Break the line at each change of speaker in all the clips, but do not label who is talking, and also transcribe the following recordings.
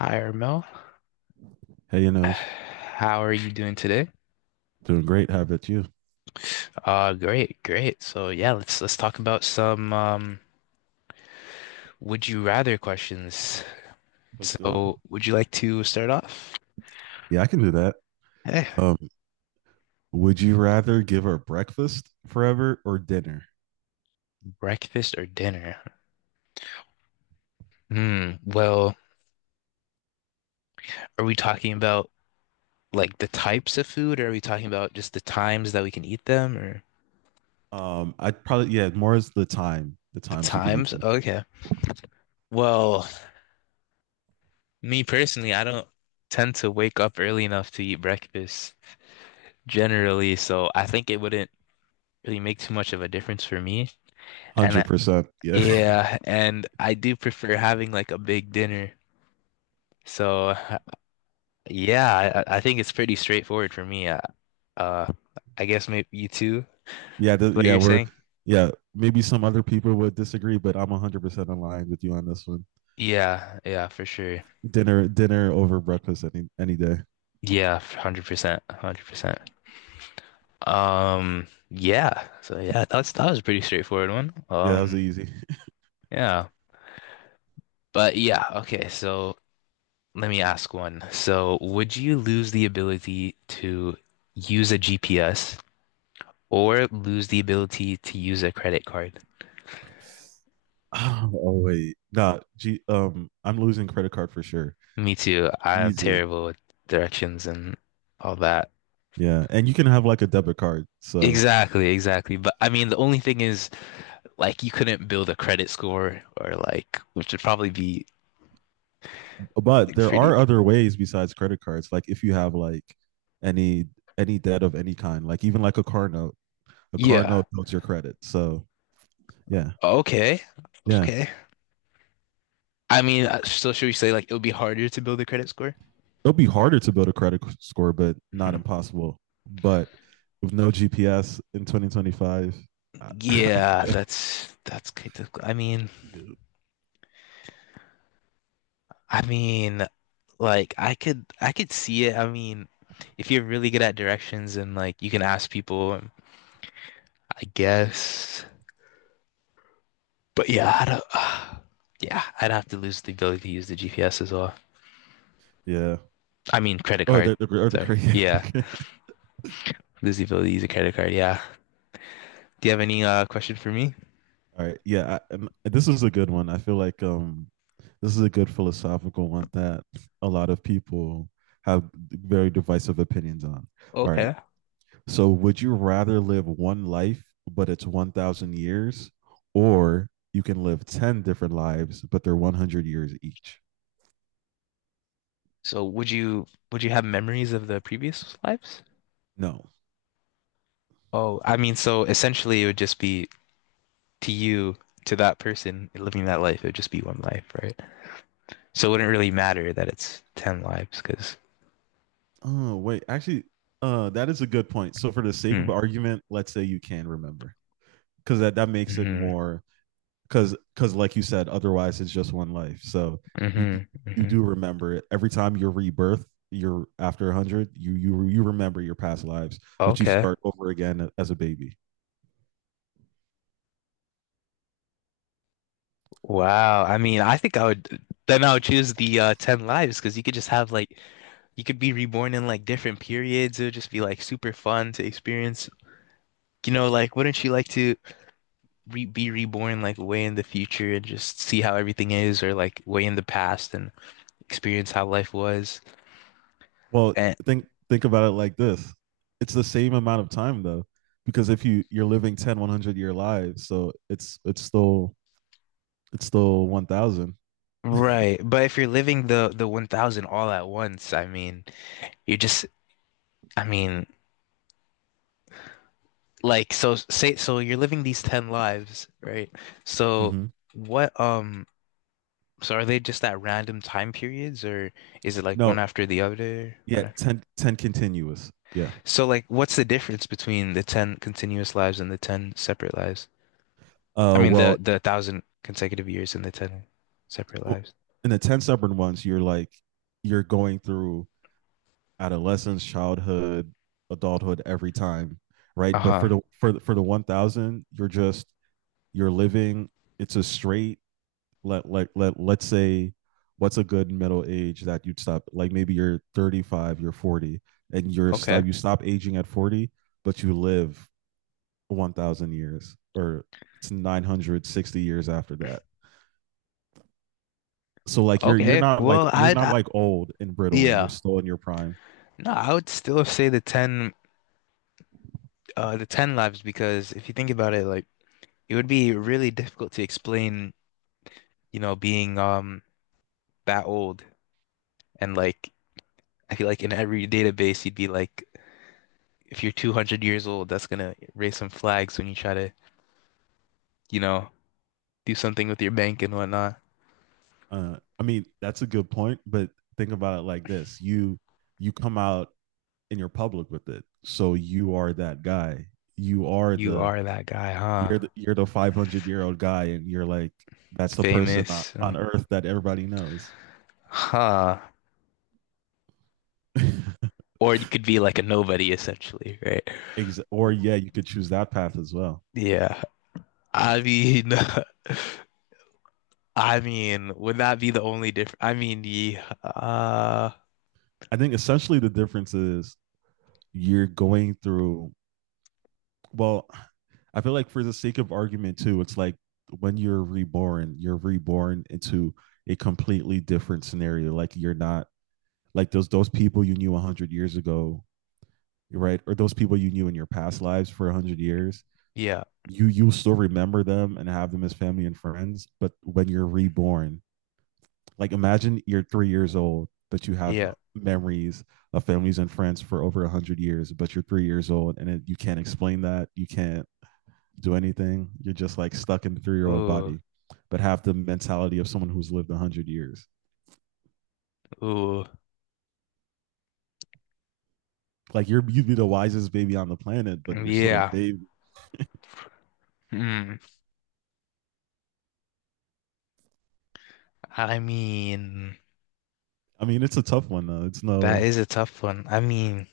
Hi, Ermel.
Hey, Inosh,
How are you doing today?
doing great. How about you?
Great, great. So yeah, let's talk about some would you rather questions.
Let's do it.
So, would you like to start off?
Yeah, I can do that.
Eh,
Um, would you rather give her breakfast forever or dinner?
breakfast or dinner? Hmm. Well, are we talking about like the types of food, or are we talking about just the times that we can eat them, or
I'd probably yeah, more is the
the
times you can eat
times?
them.
Okay. Well, me personally, I don't tend to wake up early enough to eat breakfast generally, so I think it wouldn't really make too much of a difference for me. And
Hundred percent. Yeah,
yeah, and I do prefer having like a big dinner. So yeah, I think it's pretty straightforward for me. Uh, I guess maybe you too,
yeah,
what
yeah.
you're
We're
saying?
yeah. Maybe some other people would disagree, but I'm 100% in line with you on this one.
Yeah, yeah, for sure.
Dinner, dinner over breakfast any day.
Yeah, 100%, 100%. Yeah. So yeah, that was a pretty straightforward one.
Yeah, that was easy.
Yeah. But yeah, okay, so let me ask one. So, would you lose the ability to use a GPS or lose the ability to use a credit card?
Oh, wait, nah. I'm losing credit card for sure.
Me too. I am
Easy.
terrible with directions and all that.
Yeah, and you can have like a debit card. So,
Exactly, exactly. But I mean, the only thing is, like, you couldn't build a credit score or, like, which would probably be
but
like,
there
pretty.
are other ways besides credit cards. Like if you have like any any debt of any kind, like even like a car
Yeah.
note builds your credit. So, yeah,
Okay.
yeah,
Okay. I mean, so should we say, like, it would be harder to build a credit score?
it'll be harder to build a credit score, but not
Mhm.
impossible. But with no GPS in 2025, I,
Yeah,
yeah,
that's good. I mean,
yeah.
I mean, like I could see it. I mean, if you're really good at directions and like you can ask people, I guess. But yeah, I don't, yeah, I'd have to lose the ability to use the GPS as well.
Yeah.
I mean, credit
Or
card.
the
Sorry.
crazy.
Yeah, lose the ability to use a credit card. Yeah. Do you have any question for me?
All right. Yeah. And this is a good one. I feel like this is a good philosophical one that a lot of people have very divisive opinions on. All right.
Okay.
So, would you rather live one life, but it's 1,000 years, or you can live 10 different lives, but they're 100 years each?
So would you have memories of the previous lives?
No.
Oh, I mean, so essentially it would just be to you, to that person living that life, it would just be one life, right? So it wouldn't really matter that it's 10 lives because.
Oh, wait. Actually, that is a good point. So for the sake of
Mm,
argument, let's say you can remember. Because that makes it
hmm
more, because like you said, otherwise it's just one life. So you d-
hmm
you do
hmm.
remember it. Every time you're rebirth, you're after 100, you remember your past lives, but you
Okay.
start over again as a baby.
Wow. I mean, I think I would then I would choose the 10 lives because you could just have like you could be reborn in like different periods. It would just be like super fun to experience. You know, like wouldn't you like to re be reborn like way in the future and just see how everything is, or like way in the past and experience how life was?
Well,
And
think about it like this. It's the same amount of time though, because if you're living 10, 100-year lives, so it's still 1000.
right, but if you're living the 1000 all at once, I mean, you're just I mean, like, so say, so you're living these 10 lives, right? So
Mhm.
what, so are they just at random time periods or is it like one
No,
after the other?
yeah,
One after...
ten continuous. Yeah.
So like, what's the difference between the 10 continuous lives and the 10 separate lives? I mean, the,
Well,
the thousand consecutive years and the 10 separate lives.
in the 10 stubborn ones, you're like, you're going through adolescence, childhood, adulthood every time, right? But for
Uh-huh.
the for the, for the 1000, you're just you're living, it's a straight, let's say what's a good middle age that you'd stop, like maybe you're 35, you're 40, and you're stop
Okay.
you stop aging at 40, but you live 1000 years, or it's 960 years after that. So like you're you're
Okay.
not like
Well,
you're not
I,
like old and brittle. You're
yeah.
still in your prime.
No, I would still say the 10, the 10 lives because if you think about it, like, it would be really difficult to explain you know, being that old and like I feel like in every database you'd be like if you're 200 years old, that's gonna raise some flags when you try to, you know, do something with your bank and whatnot.
I mean, that's a good point, but think about it like this. You come out and you're public with it. So you are that guy. You are
You
the
are that guy, huh?
you're the you're the 500-year-old guy, and you're like that's the person on,
Famous,
on earth that everybody knows.
huh? Or you could be like a nobody essentially, right?
Or yeah, you could choose that path as well.
Yeah. I mean, I mean, would that be the only difference? I mean, the
I think essentially the difference is you're going through well, I feel like for the sake of argument too, it's like when you're reborn into a completely different scenario. Like you're not like those people you knew 100 years ago, right? Or those people you knew in your past lives for 100 years.
yeah,
You still remember them and have them as family and friends, but when you're reborn, like imagine you're 3 years old, but you have
yeah.
memories of families and friends for over 100 years, but you're 3 years old, and you can't explain that, you can't do anything. You're just like stuck in the 3-year old
Ooh,
body, but have the mentality of someone who's lived 100 years.
ooh,
Like you'd be the wisest baby on the planet, but you're still a
yeah.
baby.
Hmm. I mean,
I mean, it's a tough one though. It's
that
no,
is a tough one. I mean,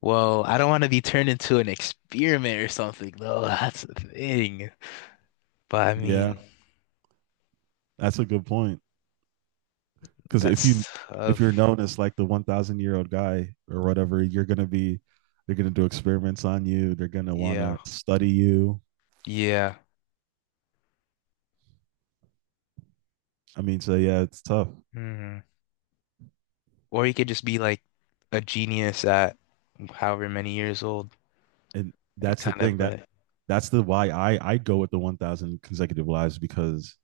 well, I don't want to be turned into an experiment or something, though. That's the thing. But I
yeah,
mean, yeah,
that's a good point. Because if you
that's
if you're
tough.
known as like the 1,000-year old guy or whatever, you're gonna be, they're gonna do experiments on you. They're gonna want
Yeah.
to study you.
Yeah.
I mean, so yeah, it's tough,
Hmm. Or you could just be like a genius at however many years old
and
and
that's the
kind of
thing that that's the why I go with the 1,000 consecutive lives because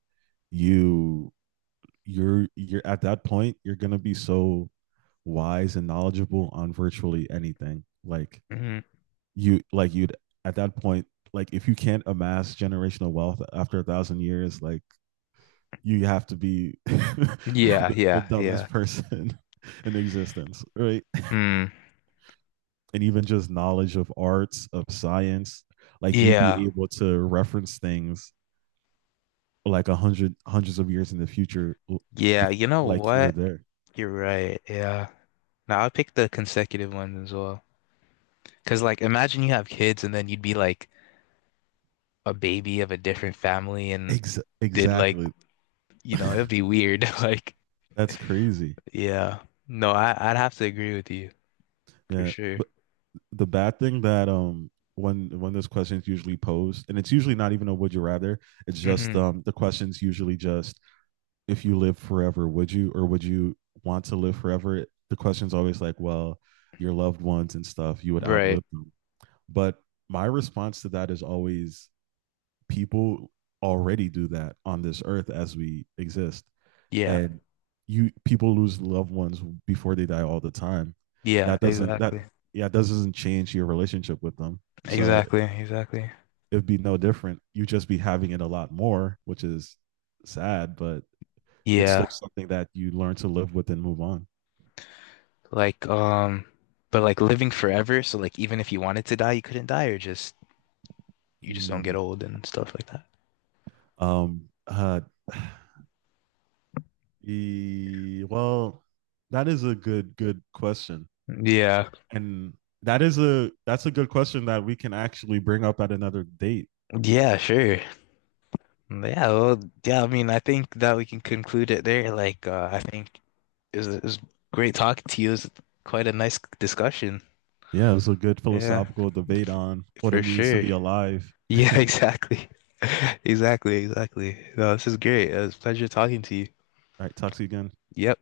you you're at that point you're gonna be so wise and knowledgeable on virtually anything, like
mhm.
you like you'd at that point, like if you can't amass generational wealth after 1,000 years, like you have to be the,
Yeah,
the
yeah, yeah.
dumbest person in existence, right?
Hmm.
And even just knowledge of arts of science, like you'd
Yeah.
be able to reference things like a hundred hundreds of years in the future,
Yeah. You know
like you were
what?
there.
You're right. Yeah. Now I'll pick the consecutive ones as well. Because, like, imagine you have kids and then you'd be like, a baby of a different family and did like,
Exactly.
you know, it'd be weird. Like,
That's crazy.
yeah. No, I'd have to agree with you for
Yeah.
sure.
But the bad thing that when those questions usually posed, and it's usually not even a would you rather. It's just
Hmm.
the questions usually just if you live forever, would you or would you want to live forever? The question's always like, well, your loved ones and stuff, you would
Right.
outlive them. But my response to that is always people already do that on this earth as we exist,
Yeah.
and you people lose loved ones before they die all the time.
Yeah,
That doesn't that
exactly.
yeah that doesn't change your relationship with them. So
Exactly. Exactly.
it'd be no different. You just be having it a lot more, which is sad, but it's still
Yeah.
something that you learn to live with and move on.
Like, but like living forever, so like even if you wanted to die, you couldn't die or just you just don't get
Mm,
old and stuff like that.
um. Uh. Well, that is a good question,
Yeah.
and that's a good question that we can actually bring up at another date.
Yeah, sure. Yeah, well, yeah, I mean, I think that we can conclude it there. Like, I think it was, it was great talking to you. It was quite a nice discussion.
Yeah, it was a good
Yeah,
philosophical debate
f-
on what it
for
means to
sure.
be alive.
Yeah,
All
exactly. Exactly, exactly. No, this is great. It was a pleasure talking to you.
right, talk to you again.
Yep.